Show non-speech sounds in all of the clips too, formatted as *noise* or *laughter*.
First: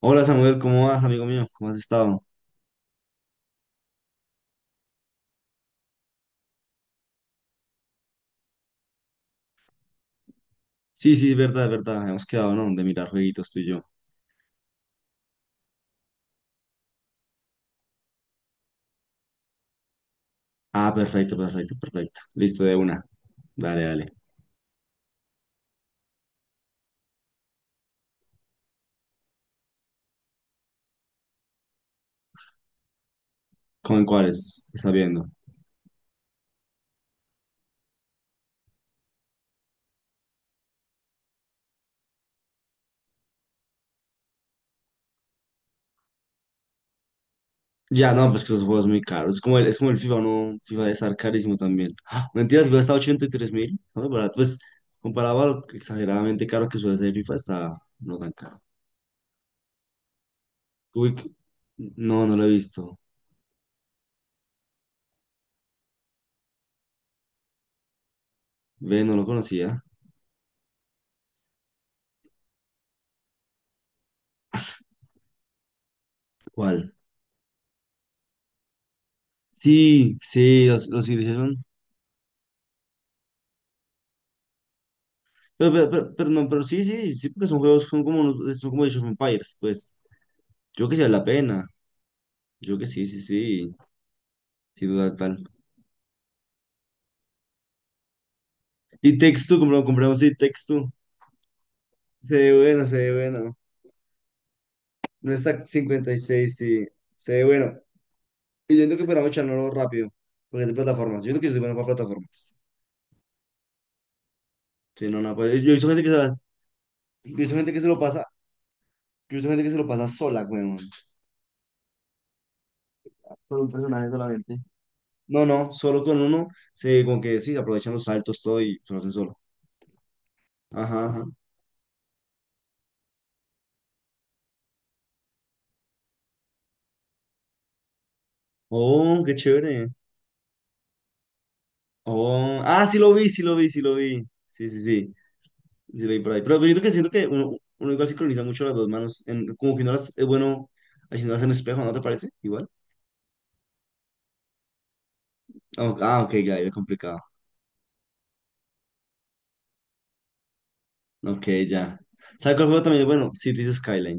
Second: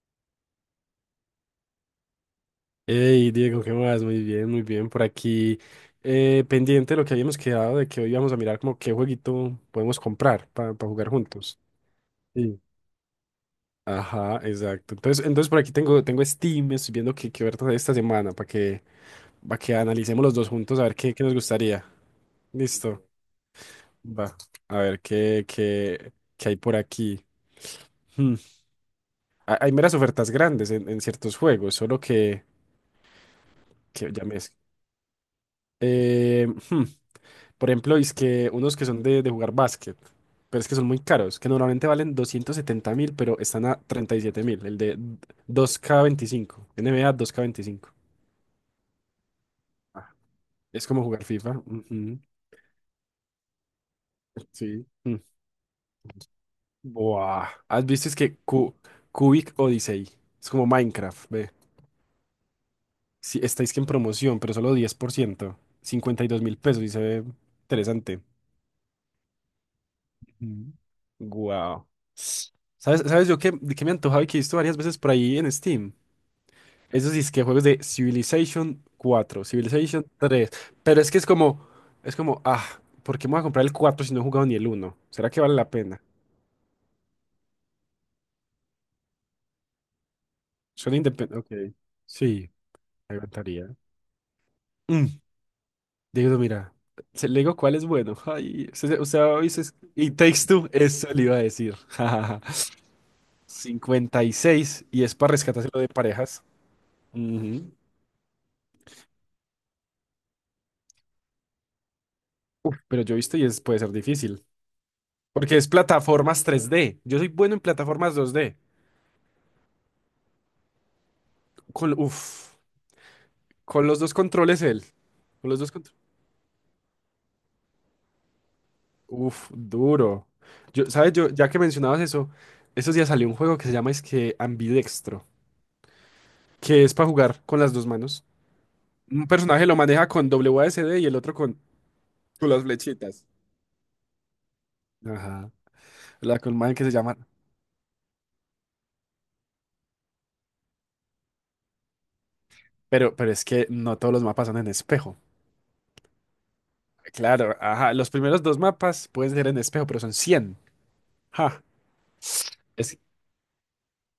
Hola Samuel, ¿cómo vas, amigo mío? ¿Cómo has estado? Hey Diego, ¿qué más? Muy bien, muy bien. Por aquí, pendiente de lo que habíamos quedado, de que hoy íbamos a mirar como qué jueguito podemos comprar para jugar Sí, sí, es juntos. verdad, es verdad. Hemos quedado, Sí. ¿no? De mirar jueguitos tú y yo. Ajá, exacto. Entonces, por aquí tengo Steam, estoy viendo qué ofertas hay esta semana para que analicemos los dos juntos a Ah, ver qué nos perfecto, perfecto, gustaría. perfecto. Listo, de una. Listo. Dale, dale. Va. A ver qué hay por aquí. Hmm. Hay meras ofertas grandes en ciertos juegos, solo que, ¿Con que ya me. cuáles? ¿Te ¿Estás viendo? Eh, hmm. Por ejemplo, es que unos que son de jugar básquet, pero es que son muy caros, que normalmente valen 270 mil, pero están a 37 mil, el de 2K25, NBA 2K25. Ya, no, pues que esos juegos muy caros. Es como el Ah, FIFA, ¿no? FIFA es debe como estar jugar FIFA. carísimo también. Ujú. ¡Ah! Mentira, el FIFA está a 83.000. No, barato. Pues Sí. Mm. comparado a lo exageradamente caro que suele ser FIFA, Buah. está ¿Has visto? Es no tan que caro. Cubic Odyssey. Es como Uy, Minecraft, ve. no, no lo he visto. Sí, estáis que en promoción, pero solo 10%. 52 mil pesos y se ve interesante. Ve, no lo conocía. Ujú. Guau. ¿Sabes yo qué, de qué me antojaba y que he visto varias veces por ahí en Steam? ¿Cuál? Eso sí es que juegos de Civilization cuatro, Civilization Sí, tres. sí, los, Pero los es que es hicieron. como, ah, ¿por qué me voy a comprar el 4 si no he jugado ni el uno? ¿Será que vale la Pero, pero, pena? pero- pero no, pero sí, sí, sí, porque son juegos, son como Age of Empires, pues. Yo que Suena sí vale la independiente. pena. Ok. Sí, Yo que sí, me sí, sí. encantaría. Sí, total, Mm, tal. Diego, mira, le digo cuál es bueno. *laughs* Ay, usted, Y usted ha Takes Two, oído compramos, y compramos, sí, Takes Takes Two, Two. eso le iba a decir. Se *laughs* ve bueno, se ve bueno. 56 y es para No está rescatárselo de cincuenta y parejas. seis sí. Se ve Ujú. bueno. Y yo entiendo que podamos echarlo rápido. Porque es de plataformas. Yo creo que yo soy bueno para plataformas. Uf, pero yo he visto y es, puede ser difícil. Sí, no, no, Porque pues, es yo he visto gente que se la- plataformas 3D. Yo soy yo he bueno visto en gente que se lo plataformas pasa. 2D. Yo he visto gente que se lo pasa sola, weón. Con, uf, Con un con los personaje dos solamente. controles él. No, Con los dos no, controles. solo con uno. Como que sí, aprovechan los saltos, todo y se lo hacen solo. Uf, duro. Yo, Ajá. ¿sabes? Ajá. Yo, ya que mencionabas eso, estos días salió un juego que se llama es que Ambidextro, que es para jugar con las dos manos. Oh, Un qué personaje lo chévere. maneja con WASD y el otro con Oh, las ah, sí lo flechitas. vi, sí lo vi, sí lo vi. Sí, sí, sí. Ajá. Sí lo vi por La ahí. Pero con yo man creo que que se siento llama. que uno igual sincroniza mucho las dos manos. Como que no las es bueno haciéndolas en espejo, ¿no te parece? Igual. Pero es que no todos los mapas son en espejo. Ah, ok, ah, ok, ya, ya complicado. Claro, ajá. Los primeros dos mapas pueden ser en espejo, pero son cien. Ok, Ja. ya. ¿Sabes cuál juego Es también? Bueno, Cities Skyline.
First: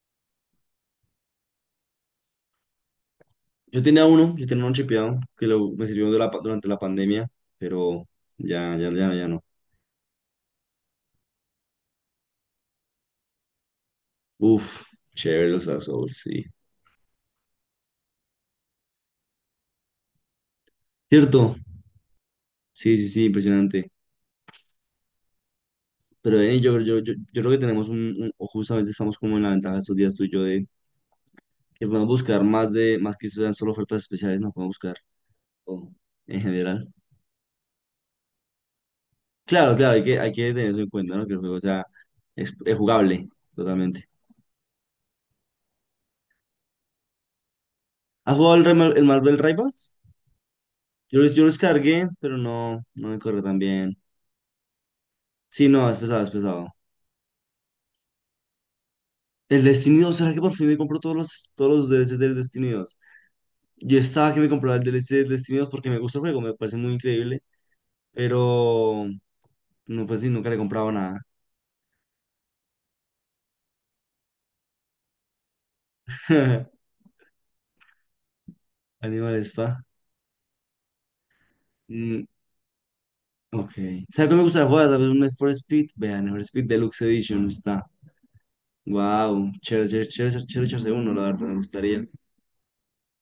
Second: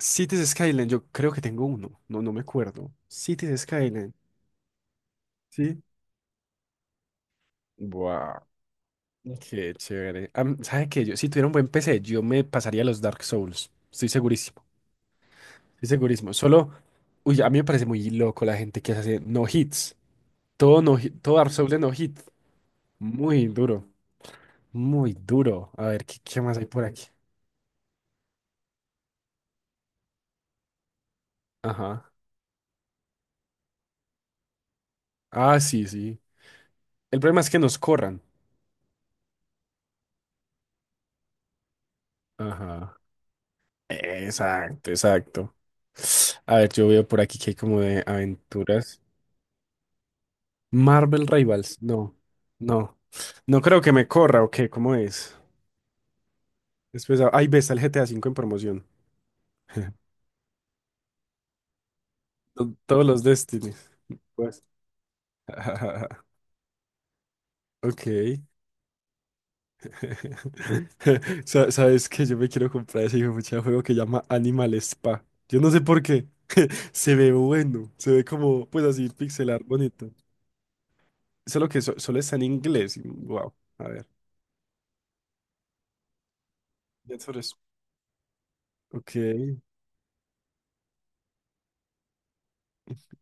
Cities Skyline, yo creo que tengo uno. No, no me acuerdo. Cities Yo tenía Skyline. uno, yo tenía uno chipeado Sí. me sirvió durante la pandemia, pero Wow, ya, ya, ya, ya no. qué chévere. ¿Sabe qué? Yo, si tuviera un buen PC, yo me pasaría los Dark Souls. Estoy segurísimo. Uf, chévere los Dark Estoy Souls, segurísimo. sí. Solo, uy, a mí me parece muy loco la gente que hace no hits. Todo, no, todo Dark ¿Cierto? Souls de no hit. Sí, sí, sí, Muy duro. impresionante. Muy duro. A ver, ¿qué, Pero qué más Denis, hay yo, por yo, aquí. yo, yo creo que tenemos o justamente estamos como en la ventaja estos días tú y yo de que podemos Ajá. buscar más más que sean solo ofertas especiales, no podemos buscar Ah, sí, todo sí. en general. El problema es que nos corran. Claro, claro, hay que tener eso en cuenta, ¿no? Que el juego es Ajá. jugable totalmente. Exacto, exacto. A ver, yo veo por aquí que hay como de ¿Has jugado el, Rema- aventuras. el Marvel Rivals? Yo, lo- Marvel yo lo Rivals, descargué, no, pero no, no, no me corre tan no creo que bien. me corra o qué, ¿cómo es? Sí, no, es pesado, es pesado. Después, ahí ves está el GTA V en promoción. El *laughs* Destiny 2, ¿será que por fin me compro todos los DLCs del Destiny 2? Todos los Destinies, Yo estaba que me pues. compraba el DLC del Destiny 2 porque me gusta el juego, *laughs* me parece muy increíble. Ok. Pero no, pues sí, nunca le he comprado nada. *laughs* Sabes que yo me quiero comprar ese hijo de juego que llama Animal Spa. Yo no sé por qué. *laughs* Se ve bueno. Se ve como, pues así, Animal pixelar Spa. bonito. Solo que solo Mm, está en inglés. Wow. ok. A ver. ¿Sabes qué me gusta jugar? ¿Sabes? Un Need for Speed. Vean, Need for Speed Deluxe Need for Edition Speed. está. Wow. Ok. Chévere, chévere, chévere, chévere echarse uno, la verdad, me gustaría.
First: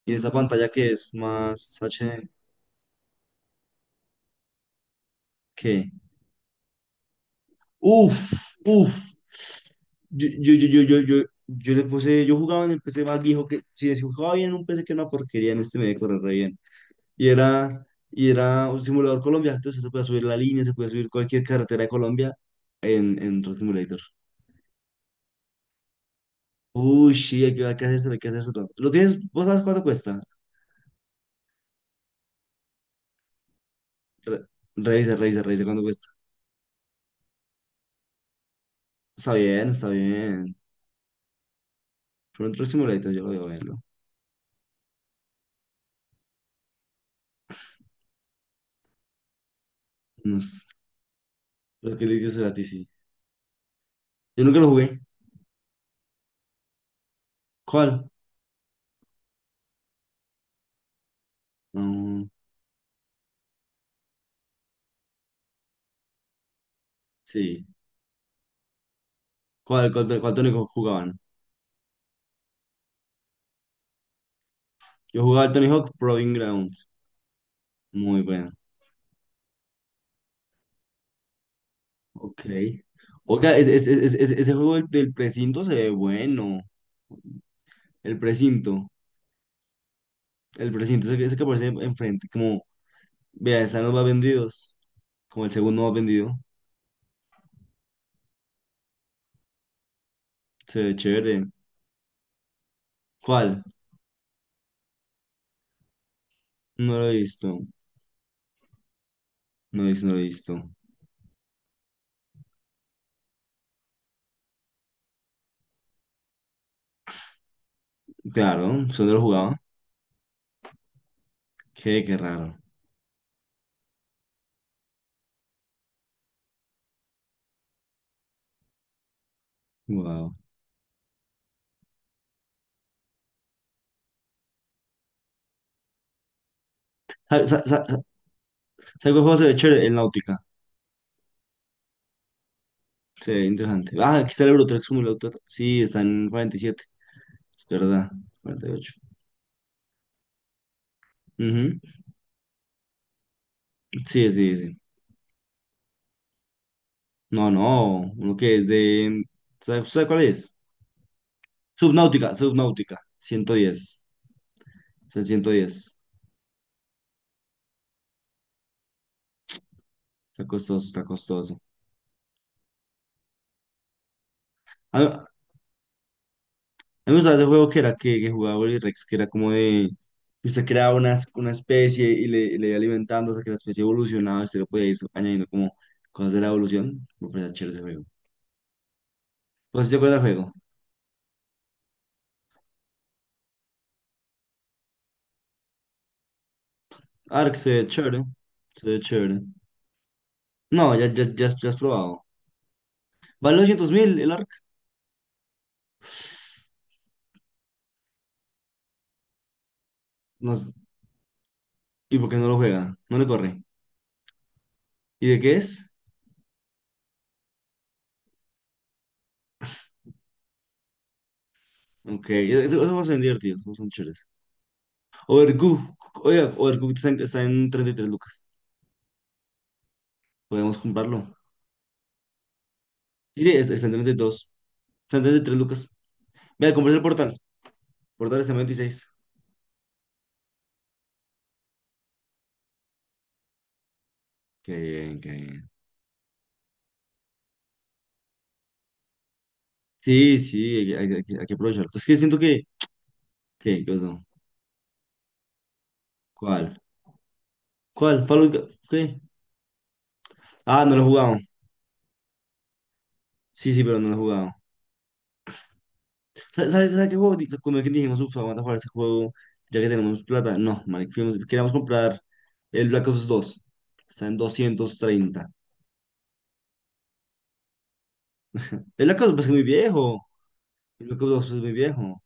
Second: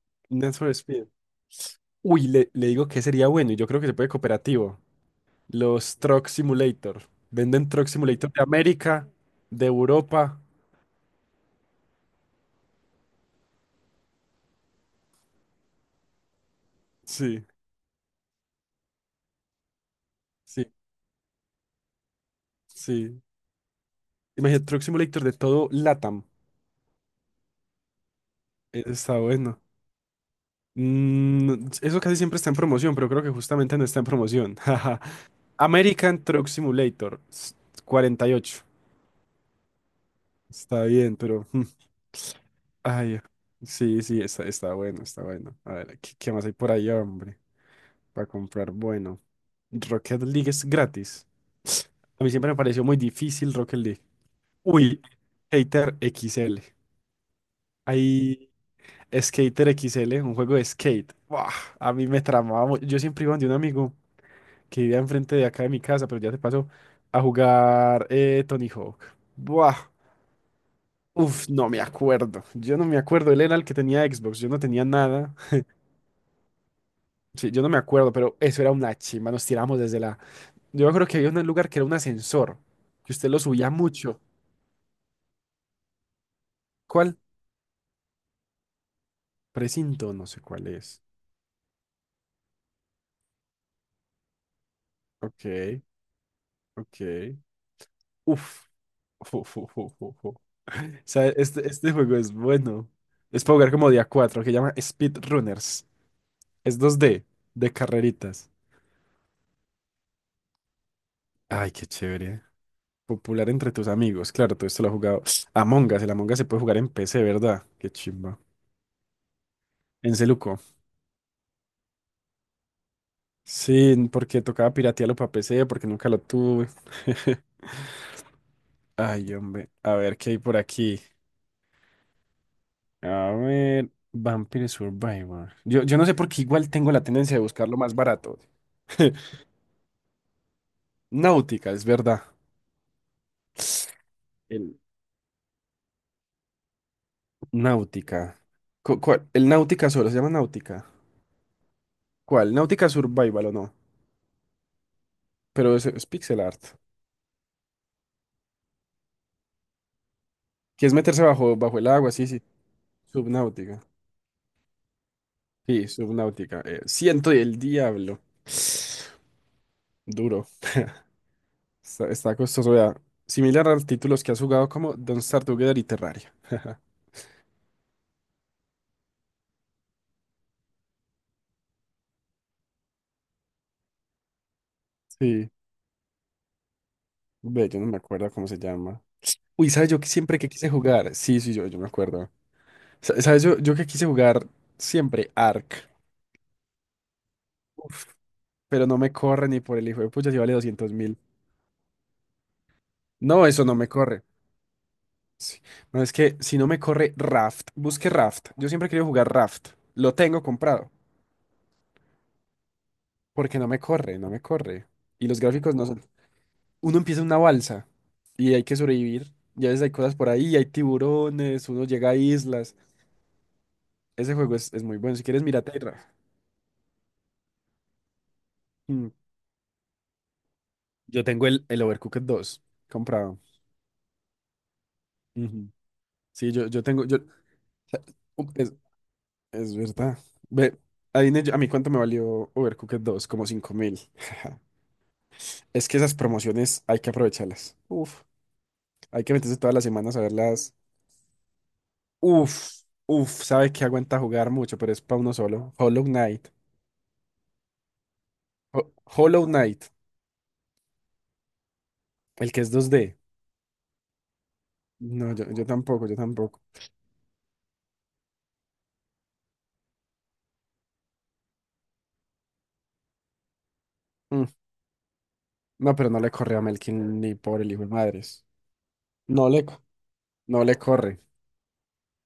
Y esa Need pantalla for que Speed. es más HD, Uy, le digo que sería bueno. Y yo creo que se puede cooperativo. ¿qué? Los Truck Simulator. Venden Truck Simulator Uf, de América, uf. de Yo, Europa. yo, yo, yo, yo, yo, yo le puse, yo jugaba en el PC más viejo que, si jugaba bien en un PC que era una porquería, en este me decoré re bien. y Sí, era, y era un simulador Colombia, entonces se podía subir la línea, sí, se podía subir cualquier carretera de Colombia sí. en Truck Simulator. Imagínate, Truck Simulator de todo LATAM. Uy, sí, hay que hacerse, hay que hacerse todo. ¿Lo tienes? Está ¿Vos bueno. sabes cuánto cuesta? Eso casi siempre está en promoción, pero creo que justamente no está en Re, promoción. *laughs* Jaja. Revisa, revisa, revisa cuánto cuesta. American Truck Simulator 48. Está bien, está bien. Está bien, pero. Pero un Truck Simulator Ay, yo lo veo a verlo. sí, sí, está bueno, está bueno. A ver, ¿qué más hay por ahí, hombre. Para comprar, bueno. Rocket No League es sé, gratis. lo que A mí le será siempre a me ti, pareció sí. muy difícil Rocket League. Yo nunca lo jugué. Uy, Skater X L. ¿Cuál? Hay Skater X L, un juego de skate. Buah, a mí me No, tramaba mucho. Yo siempre iba donde un amigo que vivía enfrente de acá de mi casa, pero ya se pasó a sí. jugar Tony Hawk. Buah, ¿Cuál Tony Hawk jugaban? uf, no me acuerdo. Yo no me acuerdo. Él era el que tenía Xbox. Yo no tenía Yo nada. jugaba el Tony Hawk Proving Ground. Sí, yo no me acuerdo, Muy pero bueno. eso era una chimba. Nos tiramos desde la. Yo me acuerdo que había un lugar que era un Ok. ascensor, que usted lo Oiga, subía ese, ese, mucho. ese, ese, ese juego del precinto se ve bueno. ¿Cuál? El precinto. Precinto, no sé cuál El es. precinto, ese que aparece enfrente. Vea, están los más vendidos. Ok, Como el segundo más vendido. ok. Uf. Fu, fu, fu, fu, fu. Se O ve sea, chévere. este juego es bueno. Es para ¿Cuál? jugar como día 4, que llama Speedrunners. Es No dos lo he d visto. de carreritas. No lo he visto, no lo he visto. Ay, qué chévere. Popular entre tus amigos. Claro, todo esto lo he jugado. Among Us, el Among Us se puede jugar en PC, ¿verdad? Qué chimba. Claro, eso no lo jugaba. En Celuco. Qué raro. Sí, porque tocaba piratearlo para PC, porque nunca lo tuve. *laughs* Ay, hombre. A ver, ¿qué Wow. hay por aquí? A ver. Vampire Survivor. Yo no sé por qué igual tengo la tendencia de ¿Sabes buscar lo más barato. cuál *laughs* juego se ve chévere? El Náutica. Náutica, es verdad. Se ve interesante. Ah, aquí está el El Eurotrack Simulator. Sí, está en 47. Es verdad. Náutica. 48. El Náutica solo se llama Náutica. Ujú. ¿Cuál? Náutica Survival o no. Sí, sí, sí. Pero es pixel art. No, no, uno que es de... ¿Sabe cuál es? Que es meterse bajo, bajo el agua, sí, Subnáutica, sí. Subnáutica, ciento Subnáutica. diez Es el ciento Sí, diez subnáutica. Ciento y el diablo. Está Duro. costoso, está costoso. Está costoso, vea. Similar a los títulos que has jugado como A Don't mí Starve Together y Terraria. *laughs* me gustaba ese juego que era que jugaba Willy Rex, que era como de... Que usted creaba una especie y y le iba alimentando hasta que la especie evolucionaba y usted lo podía ir añadiendo Sí. como cosas de la evolución. Me parece Ve, chévere yo ese no me juego. acuerdo cómo se llama. Uy, Pues si ¿sabes te yo que acuerdas del siempre que juego. quise jugar? Sí, sí, yo me acuerdo. ¿Sabes? Yo, que quise jugar siempre Ark. Ark se ve Uf, chévere, pero se no ve me chévere. corre ni por el hijo de pucha si vale No, doscientos ya, mil. ya, ya, has, ya has probado. No, Vale eso no me 200.000 corre. el Ark. Sí. No, es que si no me corre Raft, busque Raft. Yo siempre he querido jugar Raft. Lo tengo No, comprado. ¿y por qué no lo juega? No le Porque corre. no me corre, no me corre. ¿Y Y de los qué gráficos no es? son. Uno empieza en una balsa y hay que sobrevivir. Ya veces hay cosas por ahí, hay tiburones, uno llega a Ok, islas. esos juegos son divertidos, esos son chéveres. Ese juego es muy bueno. Si quieres, mírate. Overcook, Raft. oiga, Overcook está en 33 lucas. Mm. Podemos Yo comprarlo. tengo el Overcooked 2 comprado. Sí, está en 32. Está en 33 Ujú. lucas. Sí, yo, Vea, yo compré el tengo. Yo, portal. sea, Portal está en Es, 26. es verdad. Ve, adivine yo, a mí cuánto me valió Overcooked 2 como 5,000. *laughs* Qué bien, qué bien. Es que esas promociones hay que aprovecharlas. Uf, hay que meterse todas las semanas a Sí, verlas. sí, hay que aprovecharlo. Es que siento que. Uf, uf, sabe ¿Qué? que ¿Qué aguanta pasó? jugar mucho, pero es para uno solo. Hollow Knight. ¿Cuál? ¿Cuál? ¿Qué? Hollow Knight, Ah, no lo he jugado. el que es 2D. Sí, sí, pero no lo he jugado. No, yo tampoco, yo tampoco. ¿Sabes sabe, sabe- sabe qué juego? Como que dijimos, uff, vamos a jugar ese juego ya que tenemos plata. No, marica, queríamos comprar el Black Ops dos. Está en Mm, 230. No pero no le corre a Melkin ni por el hijo de madres. El Black Ops pues, No es muy le, co- viejo. no le El Black corre, Ops 2 es muy viejo.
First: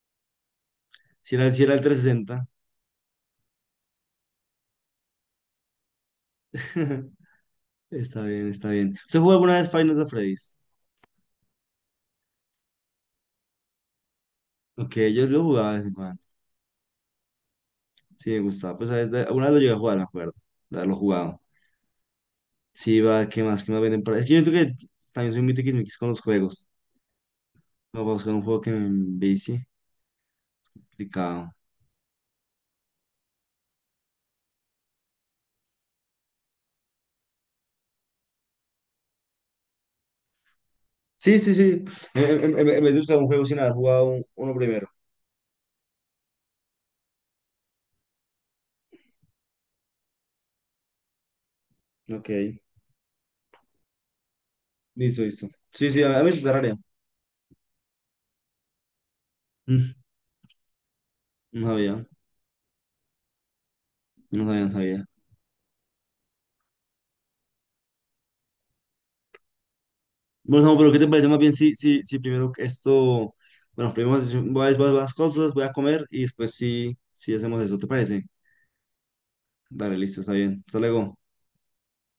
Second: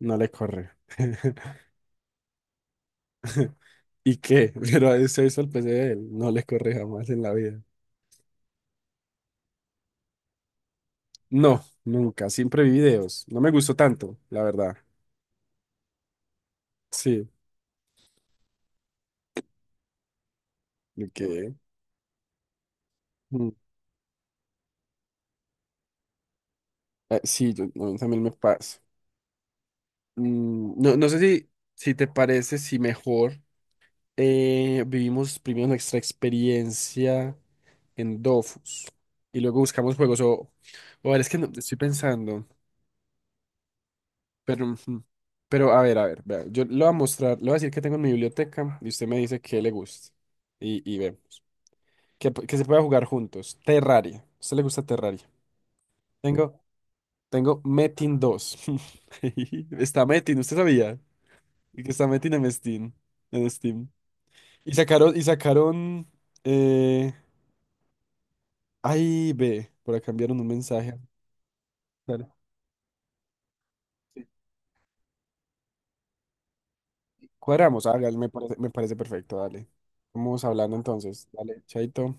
no le corre. Si era, el- *laughs* si era el trescientos ¿Y qué? *laughs* Pero a ese hizo el PC de él. No le corre sesenta jamás en *laughs* la vida. Está bien, está bien. ¿Usted jugó alguna vez Final Fantasy Freddy's? No, nunca. Siempre vi videos. No me gustó tanto, la verdad. Ok, yo lo jugaba de vez en cuando. Sí, Sí, me gustaba. Pues a veces, alguna vez lo llegué a jugar, me acuerdo de haberlo de jugado. qué. Sí, va, ¿qué mm, más? ¿Qué más venden para...? Es que yo siento que también soy muy tiquismiquis con los juegos. eh, sí, yo, a mí Me voy a también me buscar un juego que me pasa. envicie. No, no sé si, Complicado. si te parece, si mejor vivimos primero nuestra experiencia en Dofus y luego buscamos juegos. O, a ver, es que Sí, sí, estoy sí. En, pensando. en- en- en vez de buscar un juego sin haber jugado uno Pero, primero. ujú. Pero a ver, vea, yo le voy a mostrar, le voy a decir que tengo en mi biblioteca y usted me dice que le gusta. Y ve, Ok, que, que se pueda jugar juntos. Terraria. ¿A usted le gusta listo, Terraria? listo. Sí, sí, a mí es Tengo, área. tengo Metin dos. *laughs* Está Metin, ¿usted sabía? No Y que sabía, está Metin en Steam. En Steam. no sabía, no Y sabía. sacaron, y sacaron, eh, ay, ve, por acá enviaron un Bueno, Samu, pero ¿qué mensaje. te parece más bien si Dale. primero que esto... Bueno, primero Sí. voy a las cosas, voy a comer y después sí hacemos eso, ¿te Cuadramos, hágale, parece? Me parece perfecto, dale. Dale, listo, está Vamos bien. hablando Hasta luego. entonces. Dale, chaito.